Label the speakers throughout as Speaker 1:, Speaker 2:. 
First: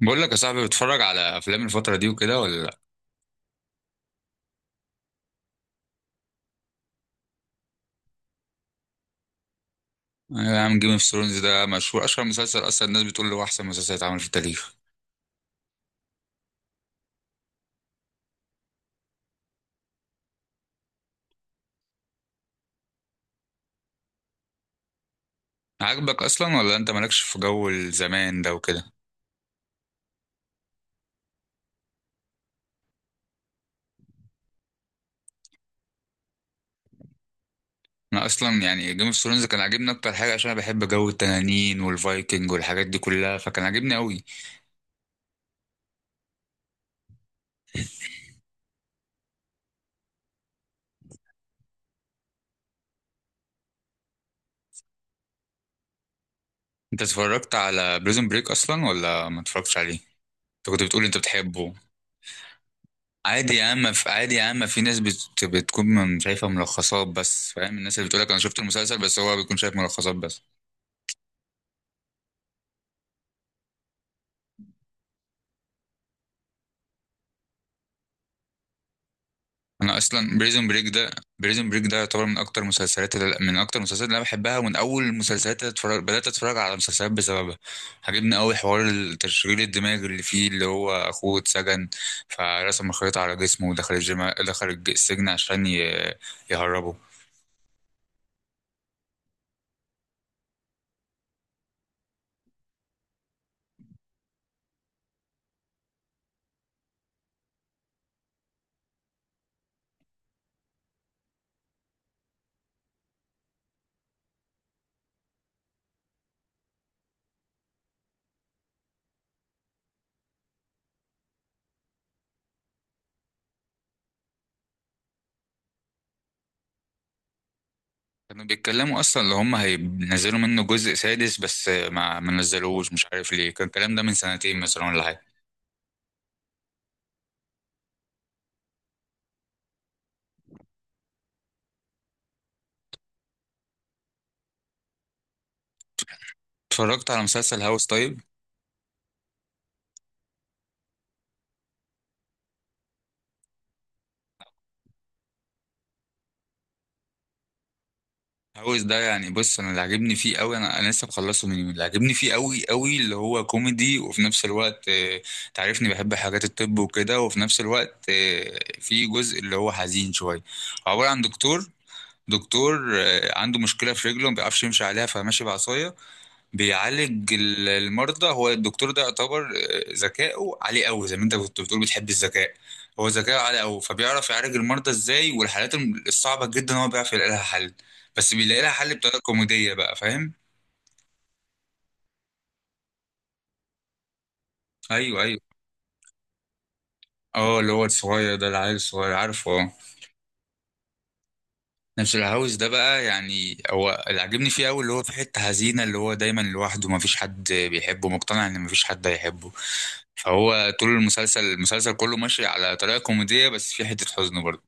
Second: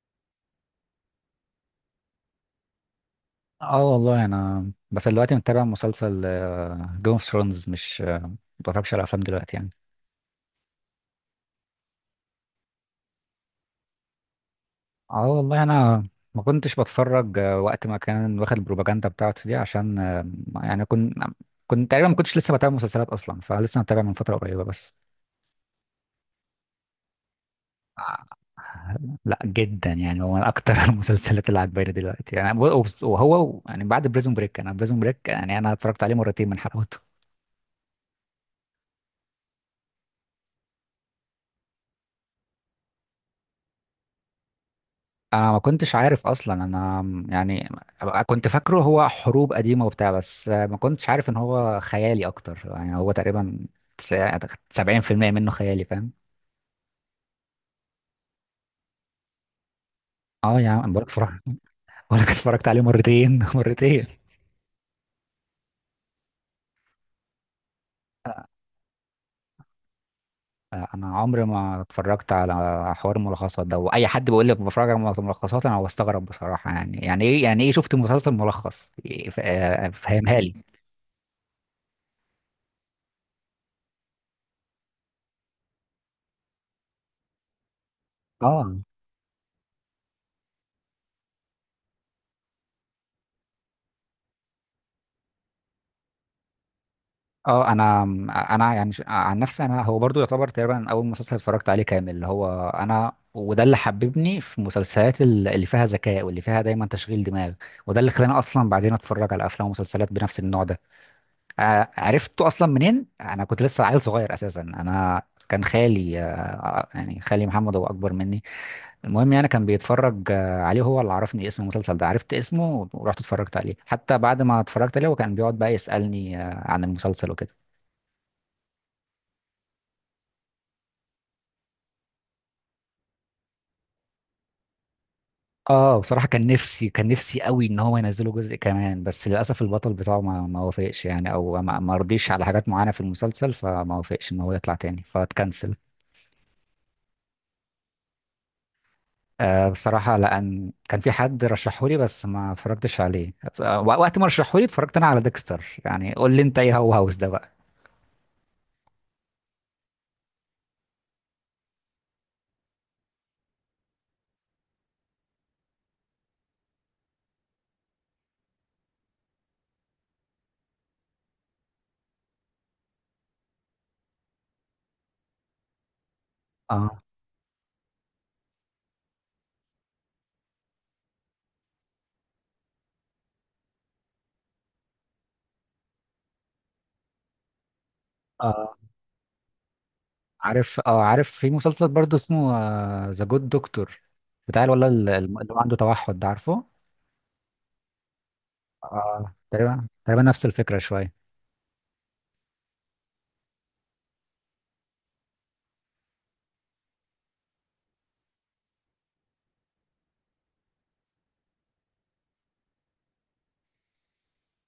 Speaker 1: بقول لك يا صاحبي، بتتفرج على افلام الفتره دي وكده ولا لا؟
Speaker 2: اه والله انا بس دلوقتي متابع مسلسل جيم اوف ثرونز. مش آه، ما بتفرجش على افلام دلوقتي يعني.
Speaker 1: يا عم، جيم اوف ثرونز ده مشهور، اشهر مسلسل اصلا. الناس بتقول له احسن مسلسل اتعمل في التاريخ.
Speaker 2: اه والله انا ما كنتش بتفرج وقت ما كان واخد البروباجندا بتاعته دي. عشان يعني كنت تقريبا ما كنتش لسه بتابع مسلسلات اصلا، فلسه متابع من فتره قريبه بس.
Speaker 1: عاجبك اصلا، ولا انت مالكش في جو
Speaker 2: آه،
Speaker 1: الزمان ده وكده؟
Speaker 2: لا، جدا يعني. هو من اكتر المسلسلات اللي عجباني دلوقتي يعني، وهو يعني بعد بريزون بريك. يعني انا اتفرجت عليه مرتين من حلقاته.
Speaker 1: انا اصلا يعني جيم اوف ثرونز كان عاجبني، اكتر حاجه عشان انا بحب جو التنانين والفايكنج والحاجات دي كلها، فكان عاجبني قوي.
Speaker 2: انا ما كنتش عارف اصلا. انا يعني كنت فاكره هو حروب قديمه وبتاع، بس ما كنتش عارف ان هو خيالي اكتر. يعني هو تقريبا تس- 70% منه خيالي. فاهم؟
Speaker 1: انت اتفرجت على بريزون بريك اصلا ولا ما اتفرجتش عليه؟
Speaker 2: اه يا
Speaker 1: انت كنت
Speaker 2: عم
Speaker 1: بتقول
Speaker 2: بقولك
Speaker 1: انت
Speaker 2: اتفرجت.
Speaker 1: بتحبه.
Speaker 2: بقولك اتفرجت عليه مرتين.
Speaker 1: عادي يا عم،
Speaker 2: مرتين.
Speaker 1: في... ناس شايفه ملخصات بس، فاهم؟ الناس اللي بتقول لك انا شفت المسلسل، بس هو بيكون شايف ملخصات بس.
Speaker 2: انا عمري ما اتفرجت على حوار الملخصات ده. واي حد بيقول لك بتفرج على ملخصات، انا بستغرب بصراحه. يعني يعني ايه؟ شفت مسلسل ملخص إيه، ف- آه،
Speaker 1: انا اصلا
Speaker 2: فهمها لي.
Speaker 1: بريزون بريك ده بريزون بريك ده يعتبر من اكتر المسلسلات اللي انا بحبها، ومن اول المسلسلات اللي بدات اتفرج على مسلسلات بسببها. عجبني قوي
Speaker 2: اه
Speaker 1: حوار التشغيل الدماغ اللي فيه، اللي هو اخوه اتسجن، فرسم الخريطه على جسمه ودخل السجن عشان يهربه.
Speaker 2: اه انا يعني عن نفسي، انا هو برضو يعتبر تقريبا اول مسلسل اتفرجت عليه كامل اللي هو انا. وده اللي حببني في المسلسلات اللي فيها ذكاء، واللي فيها دايما تشغيل دماغ. وده اللي خلاني اصلا بعدين اتفرج على افلام ومسلسلات بنفس النوع ده. عرفته اصلا منين؟ انا كنت لسه عيل صغير اساسا. انا كان خالي، يعني خالي محمد، هو اكبر مني. المهم يعني كان بيتفرج عليه، هو اللي عرفني اسم المسلسل ده. عرفت اسمه ورحت اتفرجت عليه. حتى بعد ما اتفرجت عليه، هو كان بيقعد بقى يسألني عن المسلسل وكده.
Speaker 1: كانوا بيتكلموا اصلا اللي هم هينزلوا منه جزء سادس، بس ما نزلوش، مش عارف ليه، كان الكلام ده من سنتين مثلا ولا حاجه.
Speaker 2: اه بصراحة كان نفسي، كان نفسي قوي ان هو ينزله جزء كمان، بس للاسف البطل بتاعه ما وافقش يعني، او ما رضيش على حاجات معينة في المسلسل، فما وافقش ان هو يطلع تاني فاتكنسل.
Speaker 1: اتفرجت على مسلسل هاوس طيب؟
Speaker 2: آه، بصراحة لان كان في حد رشحولي بس ما اتفرجتش عليه. وقت ما رشحولي اتفرجت انا على ديكستر. يعني قول لي انت، ايه هو هاوس ده بقى؟
Speaker 1: هاوس ده يعني، بص، انا اللي عاجبني فيه قوي، انا لسه مخلصه من يومين، اللي عاجبني فيه قوي قوي اللي هو كوميدي، وفي نفس الوقت تعرفني بحب حاجات الطب وكده، وفي نفس الوقت في جزء اللي هو حزين شويه. عباره عن دكتور عنده مشكله في رجله، ما بيعرفش يمشي عليها، فماشي بعصايه.
Speaker 2: اه
Speaker 1: بيعالج المرضى. هو الدكتور ده يعتبر ذكائه عالي قوي، زي ما انت كنت بتقول بتحب الذكاء. هو ذكائه عالي قوي، فبيعرف يعالج المرضى ازاي، والحالات الصعبة جدا هو بيعرف يلاقي لها حل. بس بيلاقي لها
Speaker 2: اه
Speaker 1: حل بطريقة كوميدية بقى، فاهم؟
Speaker 2: عارف. في مسلسل برضه اسمه ذا جود دكتور، بتاع الولد اللي
Speaker 1: ايوه،
Speaker 2: اللي
Speaker 1: ايوه.
Speaker 2: عنده توحد ده، عارفه؟
Speaker 1: اه، اللي هو الصغير ده، العيل الصغير،
Speaker 2: اه،
Speaker 1: عارفه، اه.
Speaker 2: تقريبا نفس الفكرة شوية.
Speaker 1: نفس الهاوس ده بقى، يعني هو اللي عاجبني فيه قوي اللي هو في حتة حزينة، اللي هو دايما لوحده، مفيش حد بيحبه، مقتنع ان مفيش حد هيحبه. فهو طول المسلسل كله ماشي على طريقة كوميدية، بس في حتة حزن برضه.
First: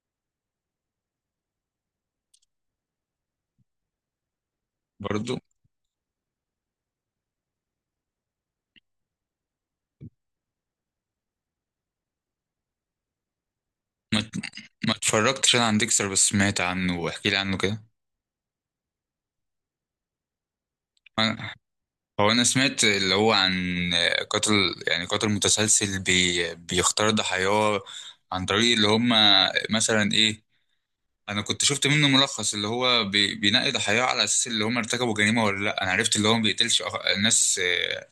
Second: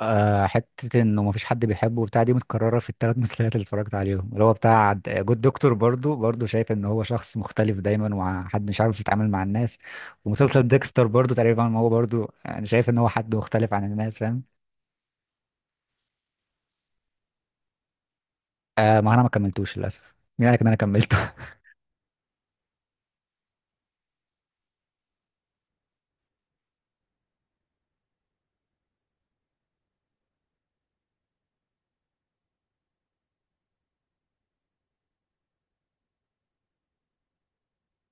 Speaker 2: حتة انه مفيش حد بيحبه وبتاع دي متكررة في الثلاث مسلسلات اللي اتفرجت عليهم. اللي هو بتاع
Speaker 1: برضو،
Speaker 2: جود دكتور برضو، برضو شايف ان هو شخص مختلف دايما وحد مش عارف يتعامل مع الناس. ومسلسل ديكستر برضو تقريبا، ما هو برضو انا شايف ان هو حد مختلف عن الناس،
Speaker 1: ما
Speaker 2: فاهم؟
Speaker 1: ما اتفرجتش انا عن ديكستر، بس سمعت عنه، واحكي لي عنه كده.
Speaker 2: ما انا ما كملتوش للاسف. مين قالك ان انا كملته؟
Speaker 1: أنا- هو انا سمعت اللي هو عن قاتل، يعني قاتل متسلسل بيختار ضحاياه عن طريق اللي هم، مثلا ايه، انا كنت شفت منه ملخص اللي هو بينقي ضحاياه على اساس اللي هم ارتكبوا جريمة ولا لا. انا عرفت اللي هو ما بيقتلش ناس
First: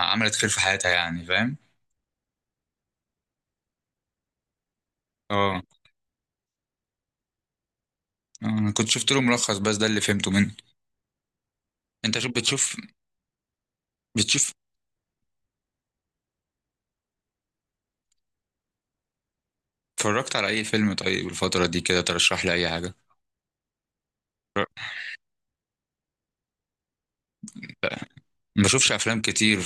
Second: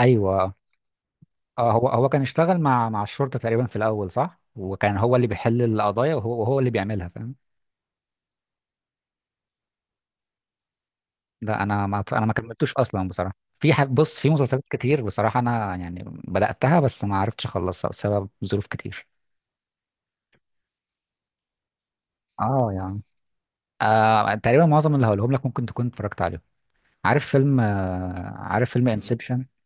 Speaker 1: عملت خير
Speaker 2: ايوه.
Speaker 1: في حياتها، يعني، فاهم؟
Speaker 2: اه، هو كان اشتغل مع الشرطة تقريبا في الاول صح، وكان هو اللي بيحل
Speaker 1: اه،
Speaker 2: القضايا وهو اللي بيعملها، فاهم؟
Speaker 1: انا كنت شفت له ملخص، بس ده اللي فهمته منه.
Speaker 2: لا، انا ما
Speaker 1: انت،
Speaker 2: انا ما
Speaker 1: شوف،
Speaker 2: كملتوش
Speaker 1: بتشوف
Speaker 2: اصلا بصراحه. في بص، في
Speaker 1: بتشوف
Speaker 2: مسلسلات كتير بصراحه انا يعني بداتها بس ما عرفتش اخلصها بسبب ظروف كتير.
Speaker 1: اتفرجت على اي فيلم طيب الفترة دي كده؟ ترشح لي اي
Speaker 2: اه
Speaker 1: حاجة.
Speaker 2: يعني. تقريبا معظم اللي هقولهم لك ممكن تكون اتفرجت عليهم.
Speaker 1: ما
Speaker 2: عارف فيلم
Speaker 1: بشوفش افلام
Speaker 2: انسبشن،
Speaker 1: كتير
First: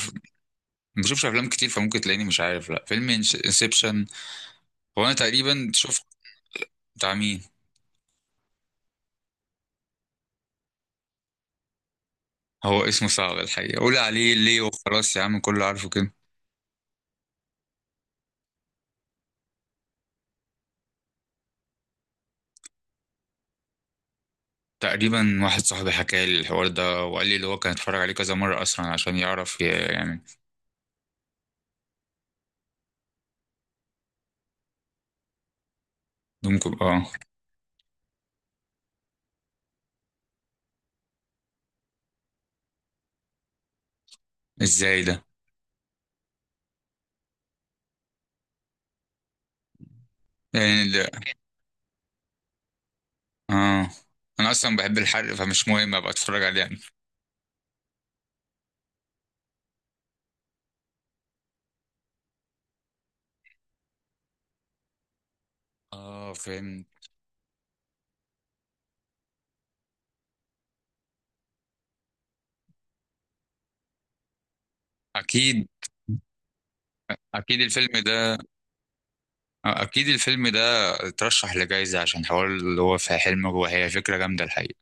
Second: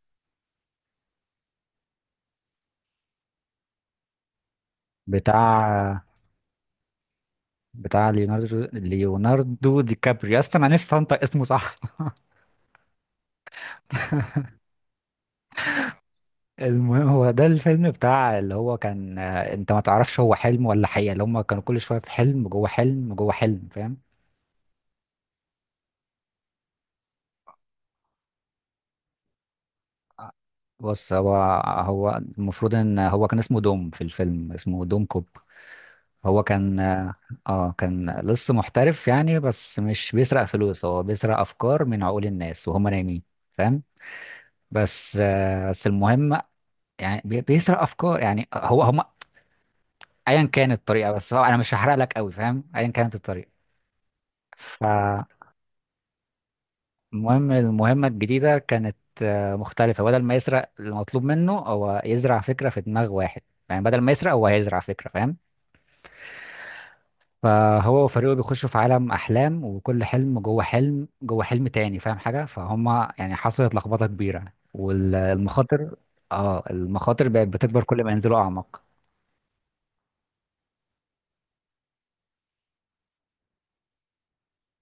Speaker 1: ما بشوفش افلام كتير، فممكن تلاقيني مش عارف. لا، فيلم انسبشن، هو انا تقريبا
Speaker 2: بتاع
Speaker 1: شفت. بتاع مين؟
Speaker 2: بتاع ليوناردو دي كابريو، يا اسطى انا نفسي انطق اسمه صح.
Speaker 1: هو اسمه صعب الحقيقه، قول عليه ليه وخلاص يا عم، كله عارفه كده.
Speaker 2: المهم، هو ده الفيلم بتاع، اللي هو كان انت ما تعرفش هو حلم ولا حقيقه، اللي هم كانوا كل شويه في حلم جوه حلم جوه حلم، فاهم؟
Speaker 1: تقريبا واحد صاحبي حكى لي الحوار ده، وقال لي اللي هو كان اتفرج عليه كذا مره اصلا عشان يعرف يعني.
Speaker 2: بص، هو المفروض ان هو كان اسمه دوم في الفيلم، اسمه دوم كوب. هو
Speaker 1: ممكن،
Speaker 2: كان،
Speaker 1: اه.
Speaker 2: اه، كان لص محترف يعني، بس مش بيسرق فلوس، هو بيسرق افكار من عقول الناس وهم نايمين، فاهم؟
Speaker 1: ازاي
Speaker 2: بس
Speaker 1: ده؟
Speaker 2: آه بس المهم، يعني بيسرق افكار. يعني هو، هم ايا كانت
Speaker 1: يعني ده،
Speaker 2: الطريقه، بس هو انا مش هحرق لك قوي فاهم، ايا كانت الطريقه.
Speaker 1: اه، انا اصلا بحب
Speaker 2: فالمهم
Speaker 1: الحرق، فمش مهم ابقى اتفرج عليه يعني.
Speaker 2: المهمه الجديده كانت مختلفه. بدل ما يسرق، المطلوب منه هو يزرع فكره في دماغ واحد. يعني بدل ما يسرق، هو هيزرع فكره، فاهم؟
Speaker 1: اه، فهمت.
Speaker 2: فهو وفريقه بيخشوا في عالم احلام، وكل حلم جوه حلم جوه حلم تاني، فاهم حاجه فهم؟ يعني حصلت لخبطه كبيره
Speaker 1: اكيد،
Speaker 2: والمخاطر، اه، المخاطر بقت
Speaker 1: اكيد
Speaker 2: بتكبر
Speaker 1: الفيلم
Speaker 2: كل ما ينزلوا اعمق.
Speaker 1: آه، اكيد الفيلم ده اترشح لجائزة، عشان حوار اللي هو في حلم جوه، هي فكرة جامدة الحقيقة.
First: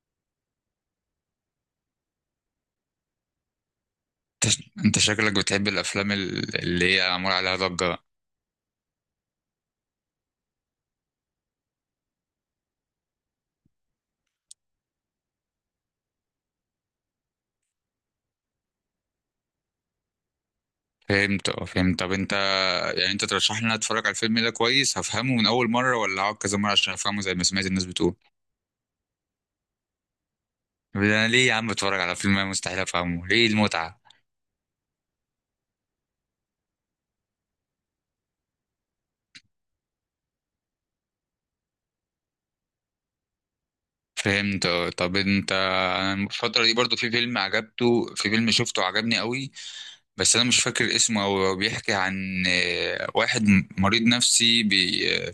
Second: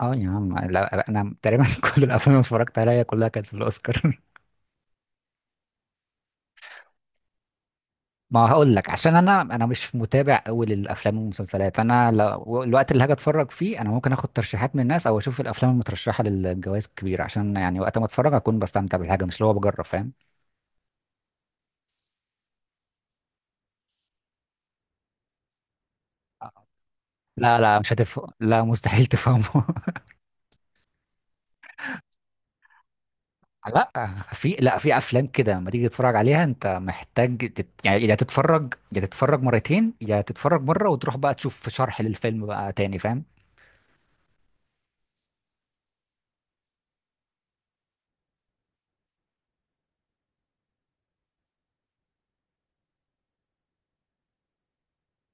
Speaker 2: اه يا عم، لا، انا تقريبا كل الافلام اللي اتفرجت عليها كلها كانت في الاوسكار.
Speaker 1: انت انت شكلك بتحب الافلام اللي هي معمول عليها ضجة.
Speaker 2: ما هقول لك، عشان انا مش متابع قوي للافلام والمسلسلات. انا لو الوقت اللي هاجي اتفرج فيه، انا ممكن اخد ترشيحات من الناس او اشوف الافلام المترشحه للجوائز الكبيره، عشان يعني وقت ما اتفرج اكون بستمتع بالحاجه، مش اللي هو بجرب، فاهم؟
Speaker 1: فهمت، اه، فهمت. طب انت، يعني انت ترشح لي ان أنا اتفرج على الفيلم ده؟ كويس، هفهمه من اول مرة ولا هقعد كذا مرة عشان افهمه زي ما
Speaker 2: لا
Speaker 1: سمعت
Speaker 2: لا،
Speaker 1: الناس
Speaker 2: مش
Speaker 1: بتقول؟
Speaker 2: هتفهم. لا، مستحيل تفهمه.
Speaker 1: طب انا ليه يا عم اتفرج على فيلم انا مستحيل افهمه؟ ليه
Speaker 2: لا
Speaker 1: المتعة؟
Speaker 2: لا في افلام كده لما تيجي تتفرج عليها انت محتاج يعني، يا تتفرج، يا تتفرج مرتين، يا تتفرج مره وتروح بقى تشوف شرح للفيلم بقى تاني، فاهم؟
Speaker 1: فهمت، اه. طب انا الفترة دي برضو، في فيلم شفته عجبني قوي، بس انا مش فاكر اسمه أوي. هو بيحكي عن واحد مريض نفسي بي آه،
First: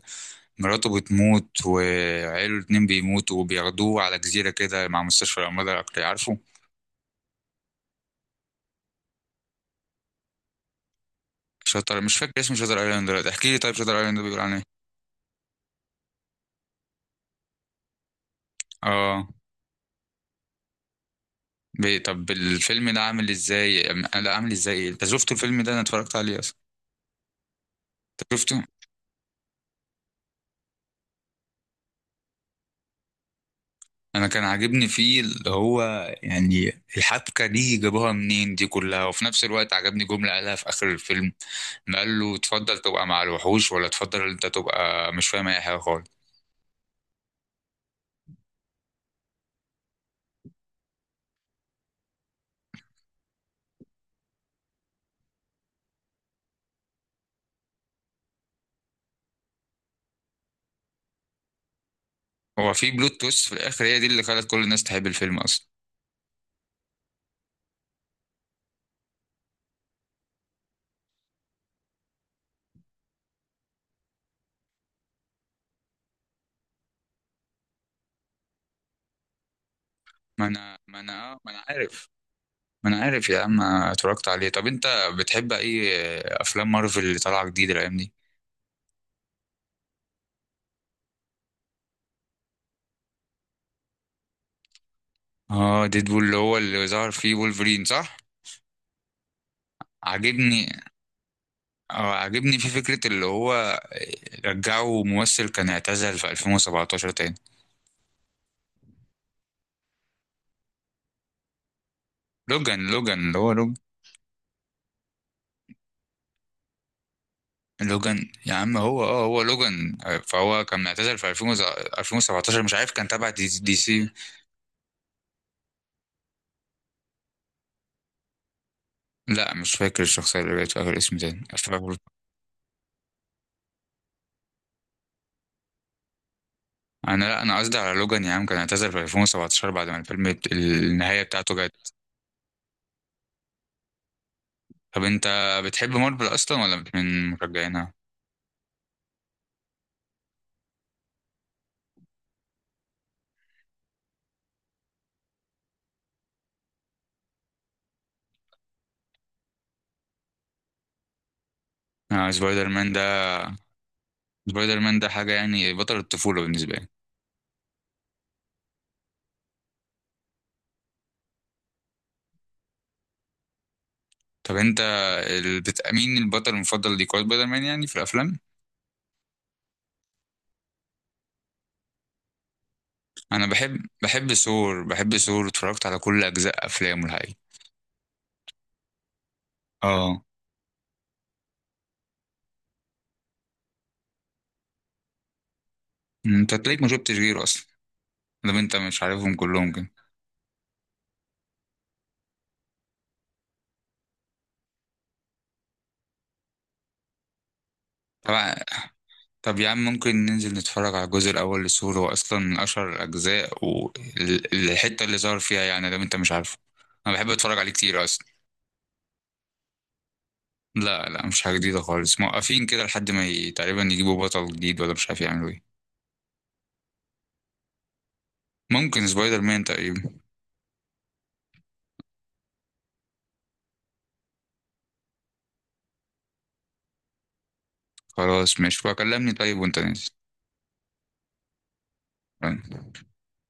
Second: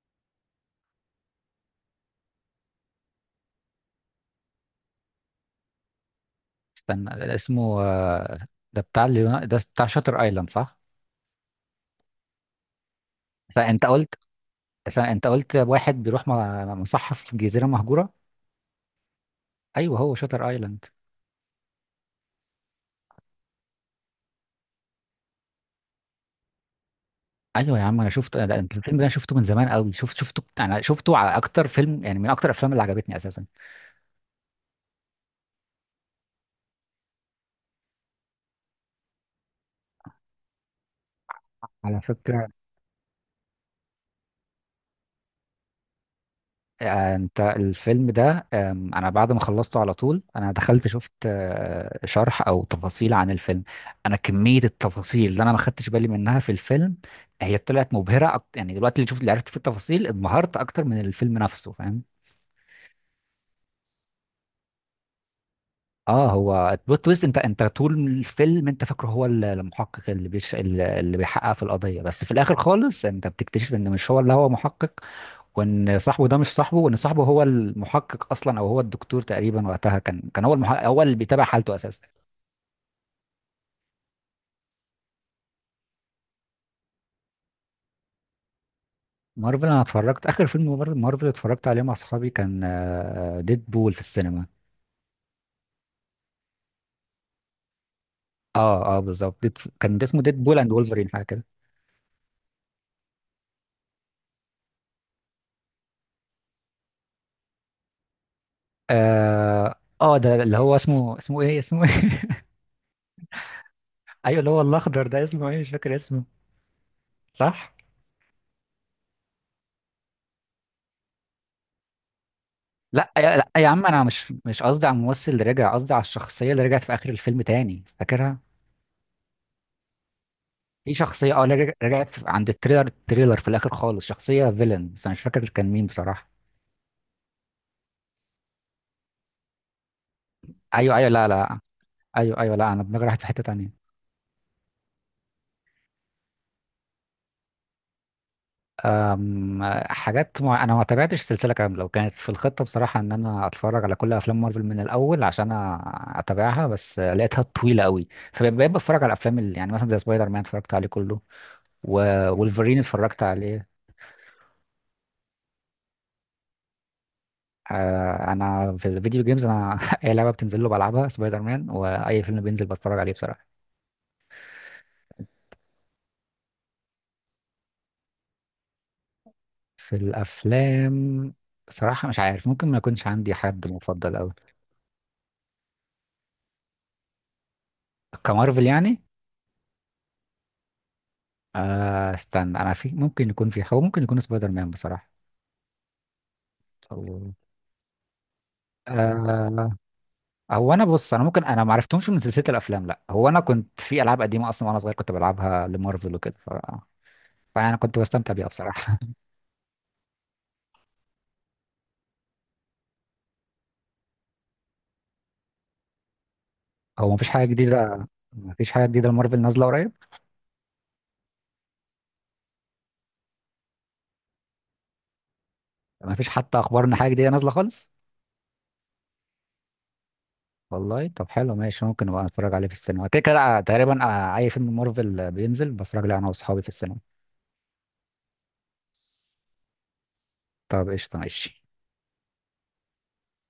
Speaker 1: مراته بتموت وعيله الاتنين بيموتوا، وبياخدوه على جزيرة كده مع مستشفى الأمراض العقلية، عارفه؟
Speaker 2: استنى اسمه، ده بتاع شاتر ايلاند صح؟
Speaker 1: مش فاكر اسمه شاتر ايلاند دلوقتي، احكي
Speaker 2: بس
Speaker 1: لي طيب،
Speaker 2: انت
Speaker 1: شاتر
Speaker 2: قلت
Speaker 1: ايلاند ده بيقول عن ايه؟
Speaker 2: بس انت قلت واحد بيروح مصحف جزيره مهجوره.
Speaker 1: اه.
Speaker 2: ايوه، هو شاتر ايلاند.
Speaker 1: طب الفيلم ده عامل ازاي لا، عامل ازاي إيه؟ انت شفته الفيلم ده؟ انا اتفرجت عليه اصلا.
Speaker 2: ايوه يا عم انا
Speaker 1: انت
Speaker 2: شفته، ده
Speaker 1: شفته؟
Speaker 2: الفيلم ده انا شفته من زمان قوي. شفته على اكتر فيلم يعني من اكتر الافلام اللي عجبتني اساسا.
Speaker 1: انا كان عاجبني فيه اللي هو، يعني، الحبكه دي جابوها منين دي كلها، وفي نفس الوقت عجبني جمله قالها في اخر الفيلم، إن
Speaker 2: على
Speaker 1: قال له
Speaker 2: فكرة،
Speaker 1: تفضل تبقى مع الوحوش ولا تفضل انت تبقى مش فاهم اي حاجه خالص.
Speaker 2: انت الفيلم ده، انا بعد ما خلصته على طول انا دخلت شفت شرح او تفاصيل عن الفيلم. انا كمية التفاصيل اللي انا ما خدتش بالي منها في الفيلم، هي طلعت مبهرة أكتر يعني. دلوقتي اللي شفت، اللي عرفت في التفاصيل، انبهرت اكتر من الفيلم نفسه، فاهم؟
Speaker 1: هو في بلوت تويست في الاخر، هي دي اللي خلت كل الناس تحب الفيلم اصلا.
Speaker 2: اه، هو البلوت تويست. انت طول الفيلم، انت فاكره هو ال- المحقق اللي بيش اللي اللي بيحقق في القضيه. بس في الاخر خالص انت بتكتشف ان مش هو اللي هو محقق، وان صاحبه ده مش صاحبه، وان صاحبه هو المحقق اصلا، او هو الدكتور تقريبا. وقتها كان هو المحقق، هو اللي بيتابع
Speaker 1: ما انا
Speaker 2: حالته اساسا.
Speaker 1: عارف، يا عم اتفرجت عليه. طب انت بتحب اي افلام مارفل اللي طالعه جديد الايام دي؟
Speaker 2: مارفل، انا اتفرجت اخر فيلم مارفل اتفرجت عليه مع اصحابي، كان ديد بول في السينما.
Speaker 1: اه، ديدبول اللي هو اللي ظهر فيه وولفرين، صح؟
Speaker 2: اه بالظبط، كان ده اسمه ديد بول
Speaker 1: عاجبني،
Speaker 2: اند وولفرين حاجه كده.
Speaker 1: اه عاجبني في فكرة اللي هو رجعوا ممثل كان اعتزل في 2017 تاني.
Speaker 2: اه اه ده اللي هو اسمه، اسمه ايه اسمه ايه؟
Speaker 1: لوجان، لوجان، اللي هو لوجان.
Speaker 2: ايوه اللي هو الاخضر ده اسمه ايه، مش فاكر اسمه صح.
Speaker 1: لوجان يا عم، هو لوجان. فهو كان اعتزل في 2000، 2017، مش عارف، كان تبع
Speaker 2: لا يا
Speaker 1: دي
Speaker 2: عم، انا
Speaker 1: سي.
Speaker 2: مش قصدي على الممثل اللي رجع، قصدي على الشخصيه اللي رجعت في اخر الفيلم تاني، فاكرها؟
Speaker 1: لا، مش فاكر الشخصية اللي جت في
Speaker 2: في
Speaker 1: آخر، اسم
Speaker 2: شخصيه،
Speaker 1: تاني
Speaker 2: اللي رجعت عند التريلر في الاخر خالص، شخصيه فيلن، بس انا مش فاكر كان مين بصراحه.
Speaker 1: أنا، لا، أنا قصدي على لوجان يا عم، كان اعتزل في 2017 بعد ما الفيلم
Speaker 2: ايوه ايوه،
Speaker 1: النهاية
Speaker 2: لا
Speaker 1: بتاعته
Speaker 2: لا.
Speaker 1: جت.
Speaker 2: ايوه ايوه، لا، انا دماغي راحت في حته تانيه.
Speaker 1: طب أنت بتحب مارفل أصلا ولا من مشجعينها؟
Speaker 2: حاجات انا ما تابعتش السلسله كامله. وكانت في الخطه بصراحه ان انا اتفرج على كل افلام مارفل من الاول عشان أ- اتابعها، بس لقيتها طويله قوي، فبقيت بتفرج على الافلام اللي يعني مثلا زي سبايدر مان اتفرجت عليه كله،
Speaker 1: آه سبايدر
Speaker 2: وولفرين
Speaker 1: مان ده
Speaker 2: اتفرجت عليه.
Speaker 1: سبايدر مان ده حاجة يعني، بطل الطفولة بالنسبة لي.
Speaker 2: انا في الفيديو جيمز انا اي لعبه بتنزل له بلعبها سبايدر مان، واي فيلم بينزل بتفرج عليه بصراحه.
Speaker 1: طب انت مين البطل المفضل ليك؟ هو سبايدر مان يعني في الافلام.
Speaker 2: في الافلام، بصراحه مش عارف، ممكن ما يكونش عندي
Speaker 1: انا
Speaker 2: حد
Speaker 1: بحب
Speaker 2: مفضل قوي.
Speaker 1: بحب ثور بحب ثور، اتفرجت على كل اجزاء افلامه الحقيقه.
Speaker 2: كمارفل يعني.
Speaker 1: اه.
Speaker 2: استنى، انا في، ممكن يكون في، هو ممكن يكون سبايدر مان بصراحه.
Speaker 1: انت تلاقيك ما شفتش
Speaker 2: أو-
Speaker 1: غيره اصلا، لو انت مش عارفهم
Speaker 2: آه
Speaker 1: كلهم كده.
Speaker 2: هو انا، بص، انا ممكن، انا ما عرفتهمش من سلسله الافلام، لا. هو انا كنت في العاب قديمه اصلا وانا صغير كنت بلعبها لمارفل وكده، فانا كنت بستمتع
Speaker 1: طب
Speaker 2: بيها بصراحه.
Speaker 1: طب يا عم، ممكن ننزل نتفرج على الجزء الاول لثور، هو اصلا من اشهر الاجزاء والحته اللي ظهر فيها، يعني لو انت مش عارفه،
Speaker 2: هو
Speaker 1: انا بحب اتفرج عليه كتير اصلا.
Speaker 2: مفيش حاجة جديدة لمارفل نازلة قريب.
Speaker 1: لا لا، مش حاجه جديده خالص، موقفين كده لحد ما تقريبا يجيبوا بطل جديد، ولا مش عارف يعملوا ايه.
Speaker 2: مفيش حتى أخبار إن حاجة جديدة نازلة خالص.
Speaker 1: ممكن سبايدر مان تقريبا.
Speaker 2: والله، طب حلو ماشي. ممكن أبقى أتفرج عليه في السينما، كده كده تقريبا أي فيلم مارفل بينزل بتفرج عليه أنا وأصحابي في السينما.
Speaker 1: خلاص، ماشي بقى، كلمني طيب وانت نازل.
Speaker 2: طب قشطة ماشي.
Speaker 1: تمام.